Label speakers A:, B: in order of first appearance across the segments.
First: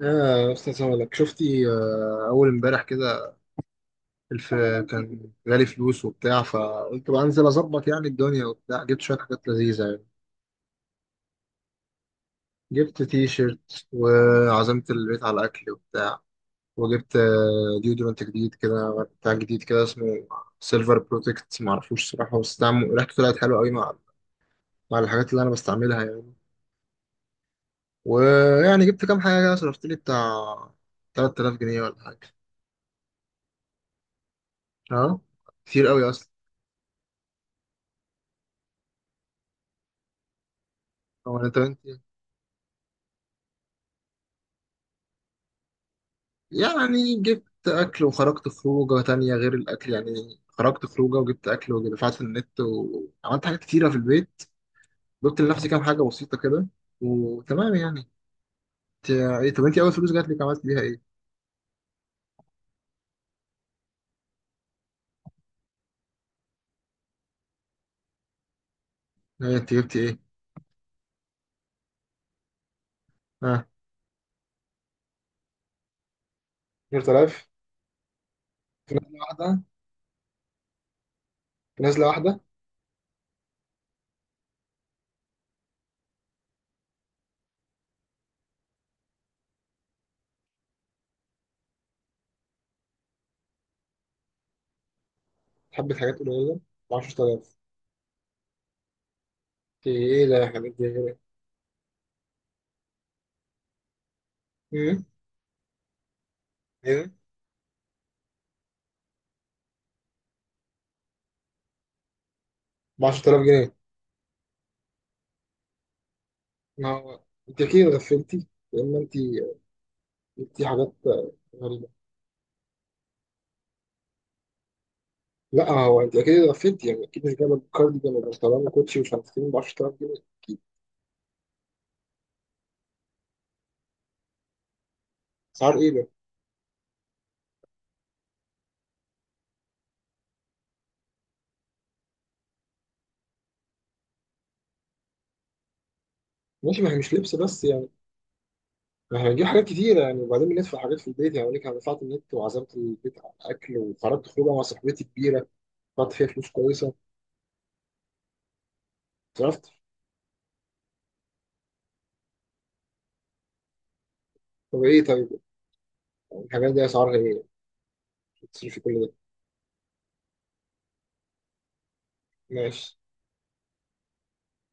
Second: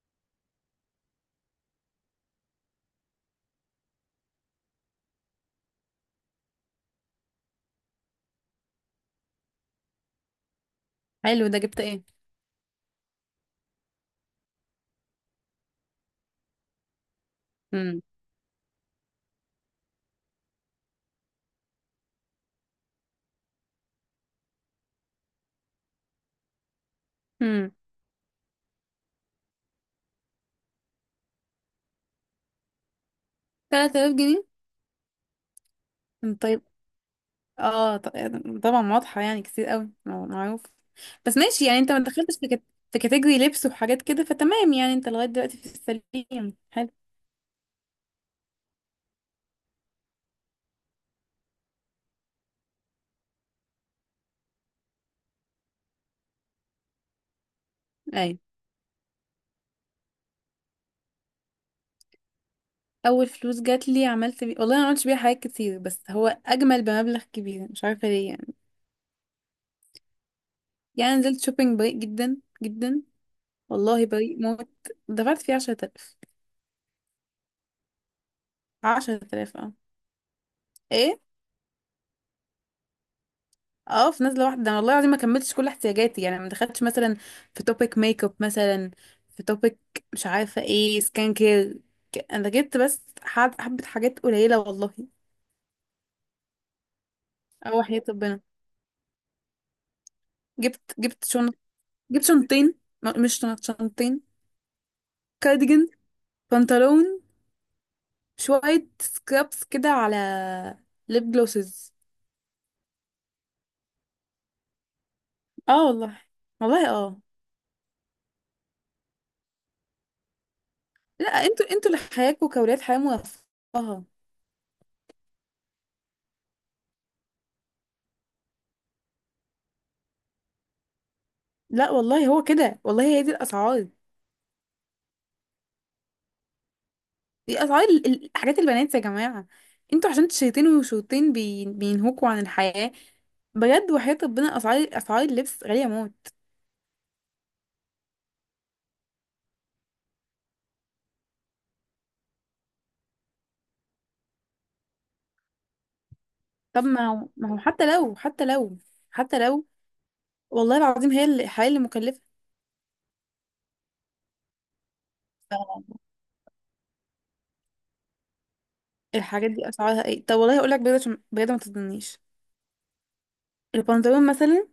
A: يا استاذ، هقولك. شفتي؟ اول امبارح كده الف، كان جالي فلوس وبتاع، فقلت بقى انزل اظبط يعني الدنيا وبتاع. جبت شويه حاجات لذيذه يعني،
B: حلو ده جبت ايه.
A: جبت تي شيرت وعزمت البيت على اكل وبتاع. وجبت
B: امم
A: ديودرنت جديد كده، بتاع جديد كده، اسمه سيلفر بروتكت، معرفوش صراحه، بس طعمه ريحته طلعت حلوه قوي مع الحاجات اللي انا بستعملها يعني.
B: امم
A: ويعني جبت كام حاجه كده، صرفت لي بتاع 3000 جنيه ولا حاجه.
B: 3000 جنيه.
A: اه، كتير قوي اصلا.
B: أم طيب. اه ط- طبعا واضحة يعني، كتير قوي، معروف بس
A: هو انت
B: ماشي يعني،
A: انت
B: انت ما دخلتش في في كاتيجوري لبس وحاجات كده، فتمام يعني انت لغاية دلوقتي في السليم. حلو.
A: يعني جبت أكل، وخرجت خروجة تانية غير الأكل، يعني خرجت خروجة وجبت أكل، ودفعت في النت، وعملت حاجات كتيرة في البيت، جبت لنفسي كام حاجة بسيطة كده، وتمام يعني.
B: اي.
A: انت- إيه، طب أنت أول فلوس جات لك عملت بيها إيه؟
B: اول فلوس جات لي عملت والله انا ما عملتش بيها حاجات كتير، بس هو اجمل بمبلغ كبير، مش عارفة ليه يعني.
A: إيه، أنت جبتي إيه؟
B: يعني نزلت شوبينج بريء جدا جدا.
A: ها.
B: والله بريء موت. دفعت فيه 10000.
A: 10000؟ في نزلة
B: 10000
A: واحدة؟
B: اه. ايه.
A: في نزلة واحدة.
B: اه في نزله واحده، انا والله العظيم ما كملتش كل احتياجاتي، يعني ما دخلتش مثلا في توبيك ميك اب مثلا، في توبيك، مش عارفه ايه سكان كير. انا جبت بس حبه حاجات قليله والله.
A: حبة حاجات قليلة ب 10000؟
B: اه وحياة ربنا.
A: إنت إيه ده يا حبيبتي
B: جبت
A: غير؟
B: جبت شنط. جبت شنطين. مش شنط، شنطين.
A: إيه؟
B: كارديجان،
A: إيه؟
B: بنطلون، شويه سكرابس كده، على ليب جلوسز.
A: ب 10000 جنيه؟
B: اه والله.
A: ما
B: والله
A: هو
B: اه.
A: أنت أكيد غفلتي، لأن أنت جبتي حاجات
B: لا انتوا
A: غريبة.
B: انتوا اللي حياتكم كولاد، حياه مرفهه.
A: لا، هو انت اكيد اتغفلت يعني، اكيد مش جايبه كاردي جنب، مش طالما كوتشي ومش عارف ايه ب 10000 جنيه. اكيد.
B: لا والله هو كده، والله هي دي الاسعار.
A: اسعار ايه ده؟
B: دي اسعار حاجات البنات يا جماعه. انتوا عشان شيطين وشوطين بينهوكوا عن الحياه. بجد وحياة ربنا، اسعار، اسعار اللبس غاليه موت.
A: ماشي، ما هي مش لبس بس يعني، ما احنا هنجيب حاجات كتيره يعني، وبعدين بندفع حاجات في البيت يعني. انا دفعت النت، وعزمت البيت على الاكل، وخرجت خروجه مع صاحبتي كبيره، دفعت فيها فلوس
B: طب
A: كويسه،
B: ما هو حتى لو، حتى لو، حتى لو
A: صرفت.
B: والله العظيم هي الحياه اللي مكلفه.
A: طب ايه، طيب، يعني الحاجات دي اسعارها ايه؟ تصرفي كل ده؟
B: الحاجات دي اسعارها ايه؟ طب والله هقول لك بجد، عشان بجد ما تظنيش.
A: ماشي.
B: البنطلون مثلا.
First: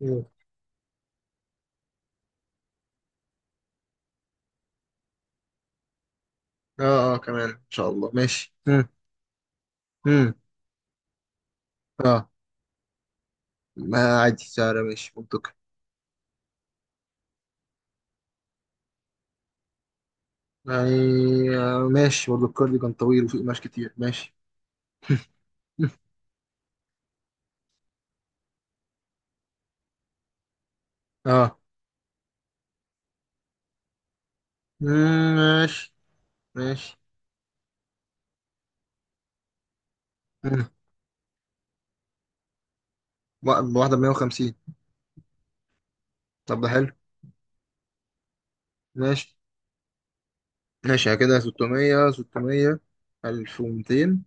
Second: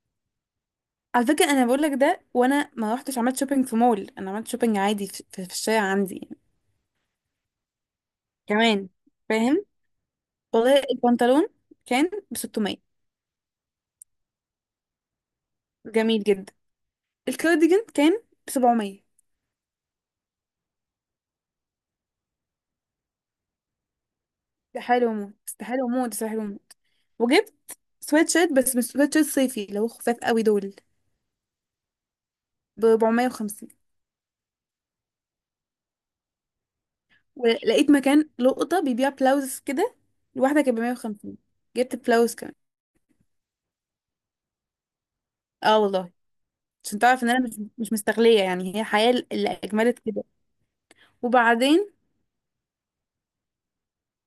A: مم.
B: على فكره انا بقول لك ده وانا ما رحتش عملت شوبينج في مول، انا عملت شوبينج عادي في الشارع عندي يعني.
A: اه اه، كمان ان شاء الله ماشي. مم.
B: كمان. فاهم.
A: مم.
B: والله البنطلون كان
A: اه.
B: ب 600.
A: ما عادي سعر، ماشي منطقي
B: جميل جدا. الكارديجان كان ب 700.
A: يعني. آه، ماشي برضه، الكارديجان طويل وفيه قماش كتير، ماشي.
B: استحالة وموت، استحالة وموت، استحالة وموت. وجبت سويت شيرت، بس مش سويت شيرت صيفي اللي هو خفاف قوي دول،
A: اه.
B: ب 450.
A: مم، ماشي. ماشي.
B: ولقيت مكان لقطة بيبيع بلاوز كده، الواحدة
A: مم.
B: كانت ب 150. جبت بلاوز كمان.
A: واحدة ب 150؟
B: اه والله.
A: طب ده حلو.
B: عشان تعرف ان انا مش مستغلية يعني، هي حياة
A: ماشي
B: اللي اجملت كده.
A: ماشي، يعني كده
B: وبعدين
A: 600 600 1200،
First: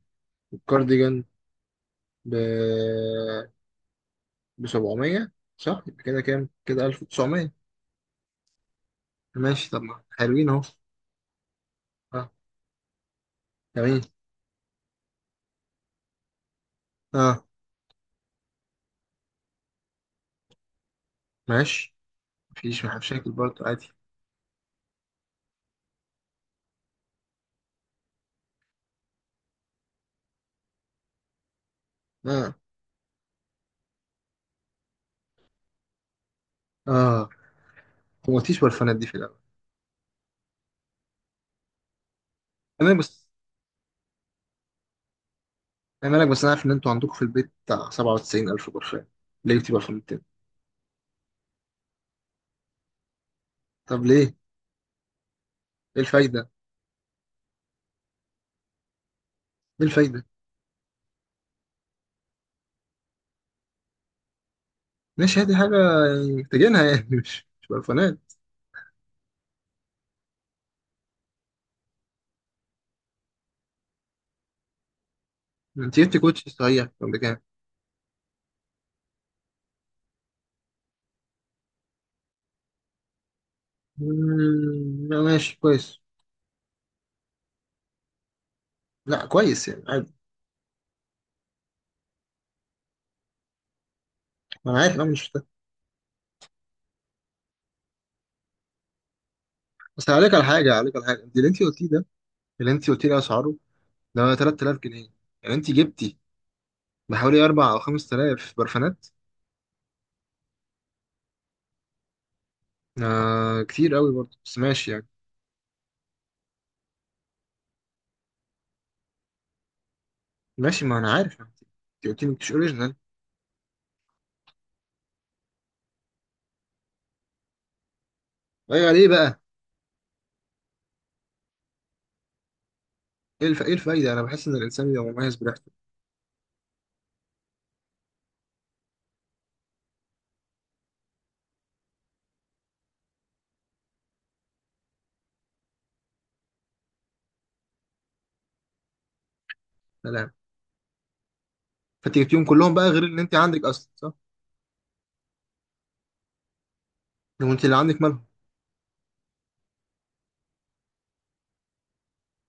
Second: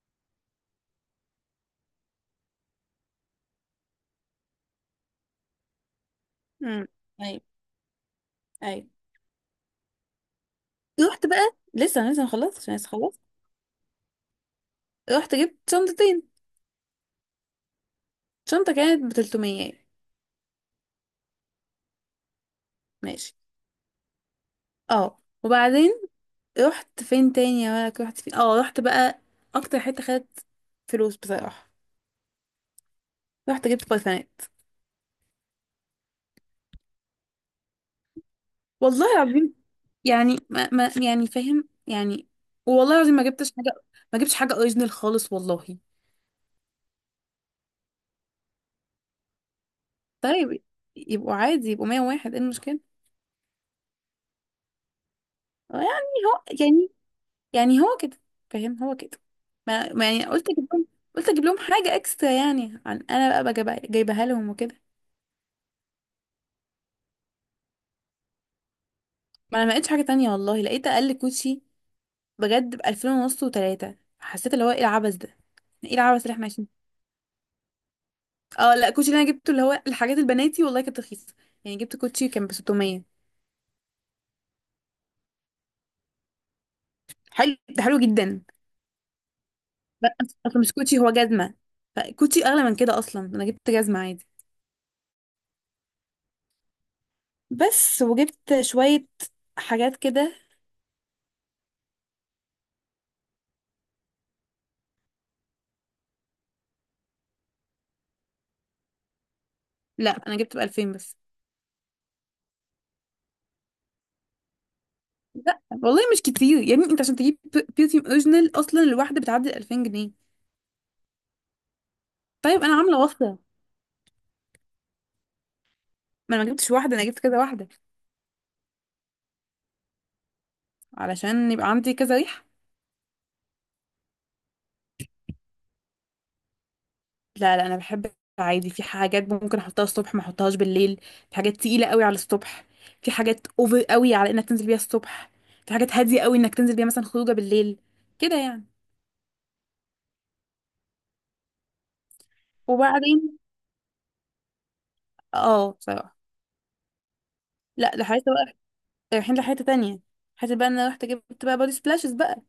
A: والكارديجان ب 700، صح؟ يبقى كده كام، كده
B: امم. ايوه.
A: 1900.
B: ايوه.
A: ماشي، طب ما حلوين اهو.
B: رحت بقى، لسه لسه
A: اه،
B: مخلصت عشان لسه خلصت.
A: جميل.
B: رحت جبت شنطتين.
A: اه.
B: شنطة كانت ب 300.
A: ماشي، مفيش مشاكل
B: ماشي.
A: برضه، عادي.
B: اه وبعدين رحت فين تاني يا مالك، رحت فين؟ اه رحت بقى اكتر حته خدت فلوس بصراحه.
A: اه.
B: رحت جبت برفانات.
A: اه، ما قلتيش برفانات
B: والله
A: دي في الاول.
B: العظيم. يعني ما يعني فاهم يعني.
A: انا
B: والله العظيم ما
A: بس،
B: جبتش حاجه. ما جبتش حاجه اوريجينال خالص والله.
A: انا لك بس، انا عارف ان انتوا عندكم في البيت بتاع 97000 برفان. ليه جبتي برفانات تاني؟
B: طيب يبقوا عادي، يبقوا 101، ايه المشكله؟
A: طب ليه؟
B: يعني.
A: ايه
B: هو
A: الفايدة؟
B: يعني، يعني هو كده. فاهم، هو كده.
A: ايه
B: ما
A: الفايدة؟
B: يعني قلت اجيب لهم، قلت اجيب لهم حاجه اكسترا يعني، عن انا بقى جايبها لهم وكده.
A: ماشي، هاتي حاجة يعني محتاجينها، يعني مش برفانات.
B: ما انا ما لقيتش حاجه تانية والله، لقيت اقل كوتشي بجد بألفين ونص وتلاتة، حسيت اللي هو ايه العبث ده؟ ايه
A: انت جبت
B: العبث اللي احنا
A: كوتشي
B: عايشين؟
A: صحيح كان بكام؟
B: اه لا الكوتشي اللي انا جبته اللي هو الحاجات البناتي والله كانت رخيصة. يعني جبت كوتشي كان ب 600.
A: مم، لا، ماشي كويس.
B: حلو ده، حلو جدا.
A: لا كويس يعني، عادي.
B: بس اصلا مش كوتشي، هو جزمة. فكوتشي اغلى من كده، اصلا انا جبت جزمة عادي
A: انا عارف إن انا مش محتاج،
B: بس. وجبت شوية حاجات
A: بس عليك
B: كده.
A: على حاجة، عليك على حاجة انت اللي انت قلتيه ده. اللي انت قلتيه ده اسعاره ده 3000 جنيه، يعني انت جبتي بحوالي 4 او 5000 برفانات.
B: لا انا جبت ب 2000 بس.
A: آه، كتير قوي برضه، بس ماشي يعني.
B: لا والله مش كتير يا ابني، انت عشان تجيب بيرفيوم اوريجينال اصلا الواحدة بتعدي 2000 جنيه.
A: ماشي، ما انا عارف يعني. انت قلتي مش
B: طيب انا
A: اوريجينال.
B: عاملة وصلة. ما انا ما جبتش واحدة، انا جبت كذا واحدة.
A: ايوه، ليه بقى؟
B: علشان يبقى عندي كذا ريحة.
A: ايه الفايدة؟ انا بحس ان الانسان بيبقى مميز بريحته.
B: لا لا انا بحب. عادي في حاجات ممكن احطها الصبح، ما احطهاش بالليل. في حاجات تقيله قوي على الصبح. في حاجات اوفر قوي على انك تنزل بيها الصبح. في حاجات هاديه قوي انك تنزل بيها مثلا خروجه بالليل. كده يعني.
A: سلام. فانت جبتيهم كلهم بقى غير ان انت
B: وبعدين
A: عندك اصلا، صح؟
B: اه بصراحه.
A: لو انت اللي
B: لا
A: عندك
B: ده حاجه
A: مالهم؟
B: بقى، رايحين لحته تانية. حته بقى ان انا رحت جبت بقى بودي سبلاشز بقى.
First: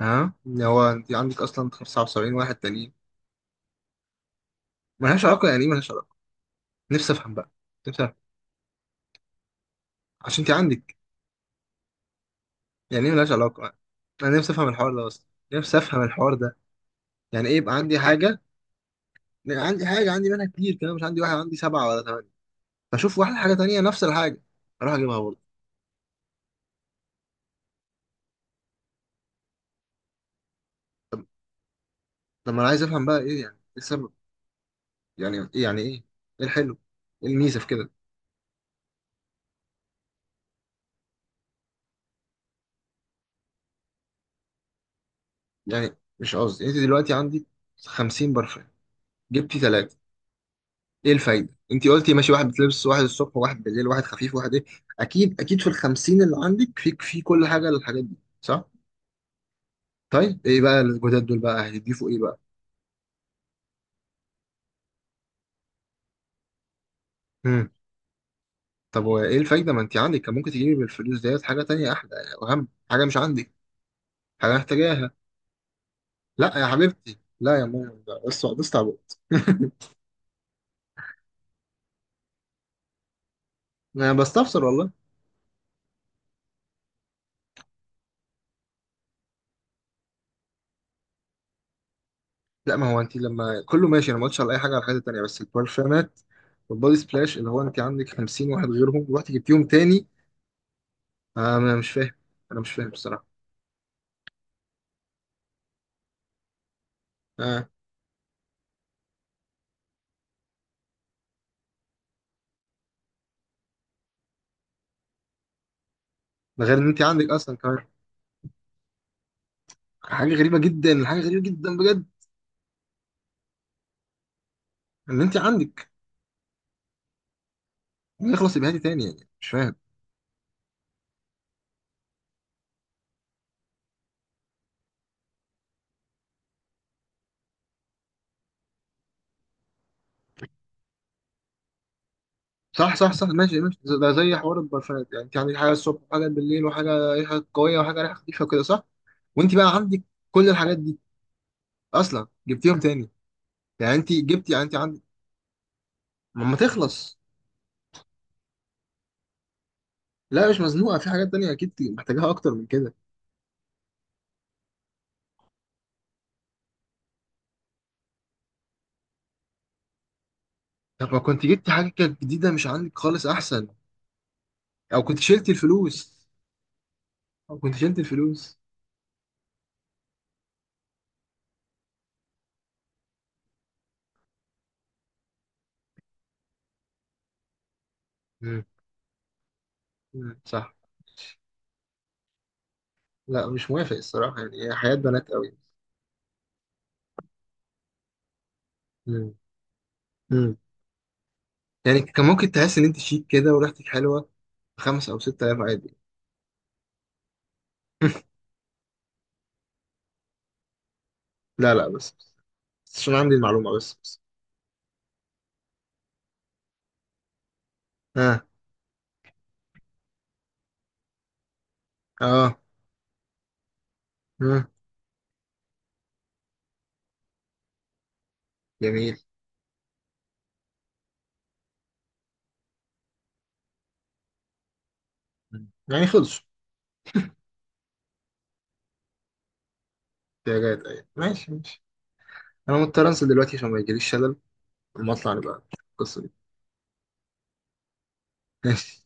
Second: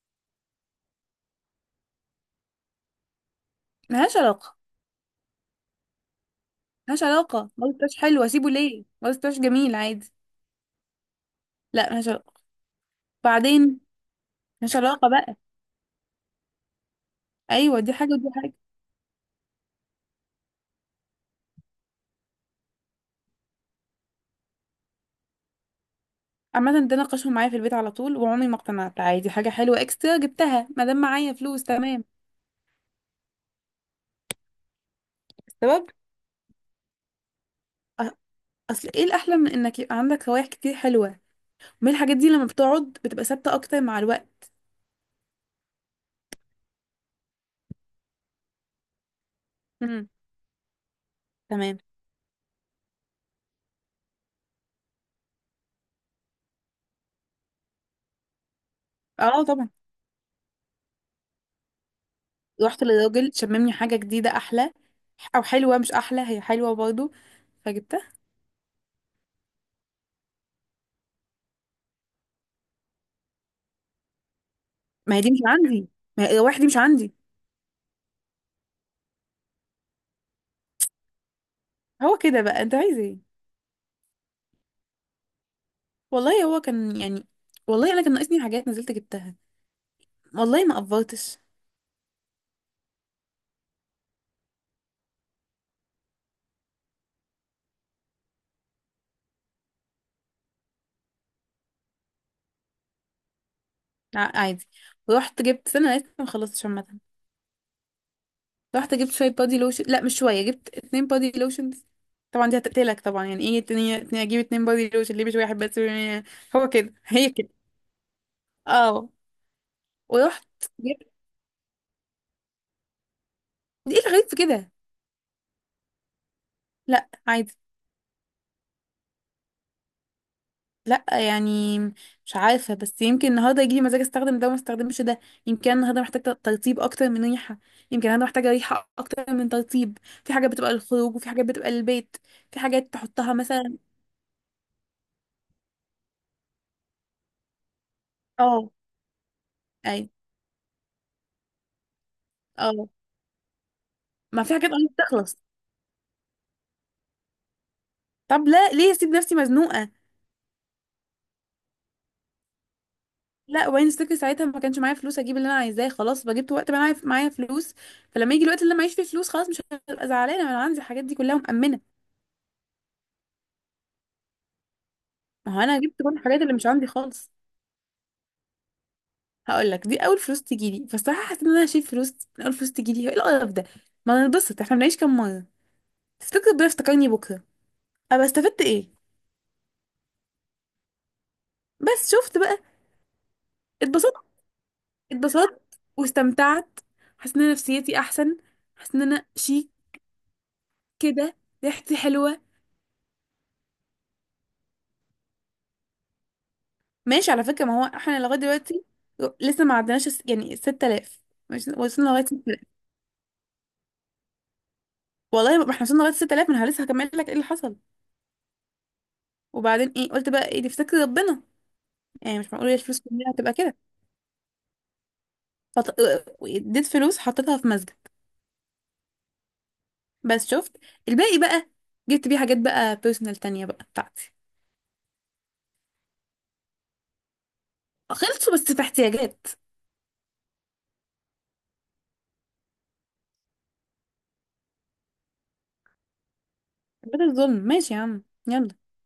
A: ها، اللي هو انت عندك اصلا 75 واحد تانيين.
B: ملهاش علاقه.
A: ملهاش علاقه؟ يعني ايه ملهاش علاقه؟
B: ملهاش
A: نفسي افهم
B: علاقه،
A: بقى،
B: بودي سبلاش
A: نفسي افهم،
B: حلو، اسيبه ليه؟ بودي سبلاش جميل عادي.
A: عشان انت عندك.
B: لا ملهاش علاقه.
A: يعني ايه ملهاش علاقه؟
B: بعدين
A: انا نفسي افهم
B: ملهاش
A: الحوار ده
B: علاقه
A: اصلا،
B: بقى.
A: نفسي افهم الحوار ده. يعني ايه يبقى
B: ايوه، دي
A: عندي
B: حاجه ودي
A: حاجه،
B: حاجه.
A: عندي حاجه عندي منها كتير كمان، مش عندي واحد، عندي سبعه ولا ثمانيه، فاشوف واحده حاجه تانيه نفس الحاجه اروح اجيبها برضه؟
B: عامة ده ناقشهم معايا في البيت على طول وعمري ما اقتنعت، عادي حاجة حلوة اكسترا جبتها ما دام
A: طب
B: معايا فلوس، تمام.
A: طب ما انا عايز افهم بقى، ايه يعني ايه السبب، يعني ايه، يعني ايه،
B: السبب.
A: ايه الحلو، ايه الميزه في كده؟
B: أ- اصل ايه الاحلى من انك يبقى عندك روايح كتير حلوة؟ من الحاجات دي لما بتقعد بتبقى ثابتة اكتر مع الوقت.
A: يعني مش قصدي، انت دلوقتي عندي 50 برفان، جبتي ثلاثه.
B: امم.
A: ايه الفايده؟
B: تمام.
A: انت قلتي ماشي، واحد بتلبس واحد الصبح واحد بالليل واحد خفيف واحد ايه. اكيد اكيد في الخمسين اللي عندك، في كل حاجه للحاجات دي، صح؟
B: اه طبعا.
A: طيب ايه بقى الجداد دول بقى هيضيفوا ايه بقى؟
B: رحت للراجل شممني حاجة جديدة احلى، او حلوة، مش احلى هي حلوة برضو.
A: امم.
B: فجبتها.
A: طب وايه الفايده؟ ما انت عندك، كان ممكن تجيبي بالفلوس ديت حاجه تانية احلى، واهم حاجه مش عندك، حاجه محتاجاها.
B: ما هي دي مش عندي. ما هي
A: لا
B: الروايح
A: يا
B: دي مش عندي.
A: حبيبتي، لا يا ماما، ده بس تعبت.
B: هو كده بقى، انت عايز ايه؟
A: انا بستفسر والله.
B: والله هو كان يعني. والله انا كان ناقصني حاجات نزلت جبتها. والله ما قفرتش.
A: لا، ما هو انت لما كله ماشي انا ما قلتش على اي حاجه، على الحاجات التانيه، بس البرفانات والبودي سبلاش، اللي هو انت عندك 50 واحد غيرهم رحت جبتيهم تاني. انا مش فاهم، انا مش فاهم بصراحه.
B: لا عادي. ورحت جبت، استنى أنا لسه ما خلصتش عامة.
A: اه،
B: رحت جبت شوية بادي لوشن، لا مش شوية، جبت اتنين بادي لوشن. طبعا دي هتقتلك طبعا، يعني ايه اتنين، اتنين اجيب اتنين بادي لوشن ليه مش واحد بس؟
A: ده
B: هو
A: غير ان
B: كده،
A: انت عندك
B: هي كده.
A: اصلا كمان،
B: اه.
A: حاجه غريبه
B: ورحت
A: جدا،
B: جبت.
A: حاجه غريبه جدا بجد.
B: ايه الغريب في كده؟
A: ان انت عندك
B: لا عادي.
A: يخلص يبقى هاتي تاني؟ يعني مش فاهم.
B: لا يعني. مش عارفة بس يمكن النهاردة يجيلي مزاج استخدم ده وما استخدمش ده. يمكن أنا النهاردة محتاجة ترطيب اكتر من ريحة. يمكن النهاردة محتاجة ريحة اكتر من ترطيب. في حاجات بتبقى للخروج وفي حاجات بتبقى للبيت. في حاجات
A: صح صح صح،
B: تحطها
A: ماشي ماشي،
B: مثلا.
A: ده زي حوار البرفانات يعني، انت عندك حاجه الصبح وحاجه بالليل وحاجه ريحه قويه وحاجه ريحه خفيفه وكده،
B: اه.
A: صح؟ وانت بقى عندك
B: اي.
A: كل الحاجات دي اصلا،
B: اه.
A: جبتيهم تاني. يعني انت
B: ما
A: جبتي،
B: في
A: يعني
B: حاجات
A: انت
B: قريب
A: عندك
B: تخلص.
A: ما تخلص.
B: طب لا ليه اسيب نفسي مزنوقه؟
A: لا، مش مزنوقه، في حاجات تانية اكيد محتاجاها اكتر من كده.
B: لا وبعدين افتكر ساعتها ما كانش معايا فلوس اجيب اللي انا عايزاه، خلاص بقى جبت وقت بقى معايا فلوس. فلما يجي الوقت اللي أنا معيش فيه فلوس، خلاص مش هبقى زعلانه، ما انا عندي الحاجات
A: طب
B: دي
A: ما
B: كلها
A: كنت جبتي
B: مأمنه.
A: حاجه كانت جديده مش عندك خالص، احسن. او كنت شلتي
B: ما هو انا جبت كل
A: الفلوس.
B: الحاجات اللي مش عندي خالص.
A: او كنت شلتي الفلوس.
B: هقول لك دي اول فلوس تجي لي، فالصراحه حسيت ان انا هشيل فلوس من اول فلوس تجي لي، ايه القرف ده؟ ما ننبسط، احنا بنعيش كام مره؟ تفتكر ربنا افتكرني بكره، ابقى استفدت
A: مم.
B: ايه؟
A: مم، صح.
B: بس شفت بقى،
A: لا، مش موافق
B: اتبسطت،
A: الصراحة، يعني هي حياة بنات قوي.
B: اتبسطت، واستمتعت. حاسه ان أنا نفسيتي احسن. حاسه ان انا
A: مم.
B: شيك
A: مم.
B: كده، ريحتي
A: يعني كان
B: حلوة.
A: ممكن تحس ان انت شيك كده وريحتك حلوة خمس او ستة ايام، عادي.
B: ماشي على فكرة ما هو احنا لغاية دلوقتي لسه ما عدناش يعني 6000. مش
A: لا لا،
B: وصلنا
A: بس،
B: لغاية 6000.
A: بس عشان عندي المعلومة، بس بس.
B: والله ما احنا وصلنا لغاية 6000، ما انا لسه هكمل لك ايه اللي حصل.
A: اه.
B: وبعدين ايه قلت بقى ايه دي في سكة ربنا، يعني مش
A: اه.
B: معقول الفلوس كلها هتبقى كده.
A: مم.
B: فط... اديت فلوس حطيتها في مسجد.
A: جميل.
B: بس شفت. الباقي بقى جبت بيه حاجات بقى بيرسونال تانية بقى بتاعتي.
A: مم، يعني خلصوا.
B: خلصوا بس في احتياجات.
A: احتياجات، ايوه، ماشي ماشي. انا مضطر انزل دلوقتي عشان ما يجيليش شلل، اما اطلع نبقى القصة دي.
B: ده الظلم ماشي يا عم. يلا.
A: ماشي.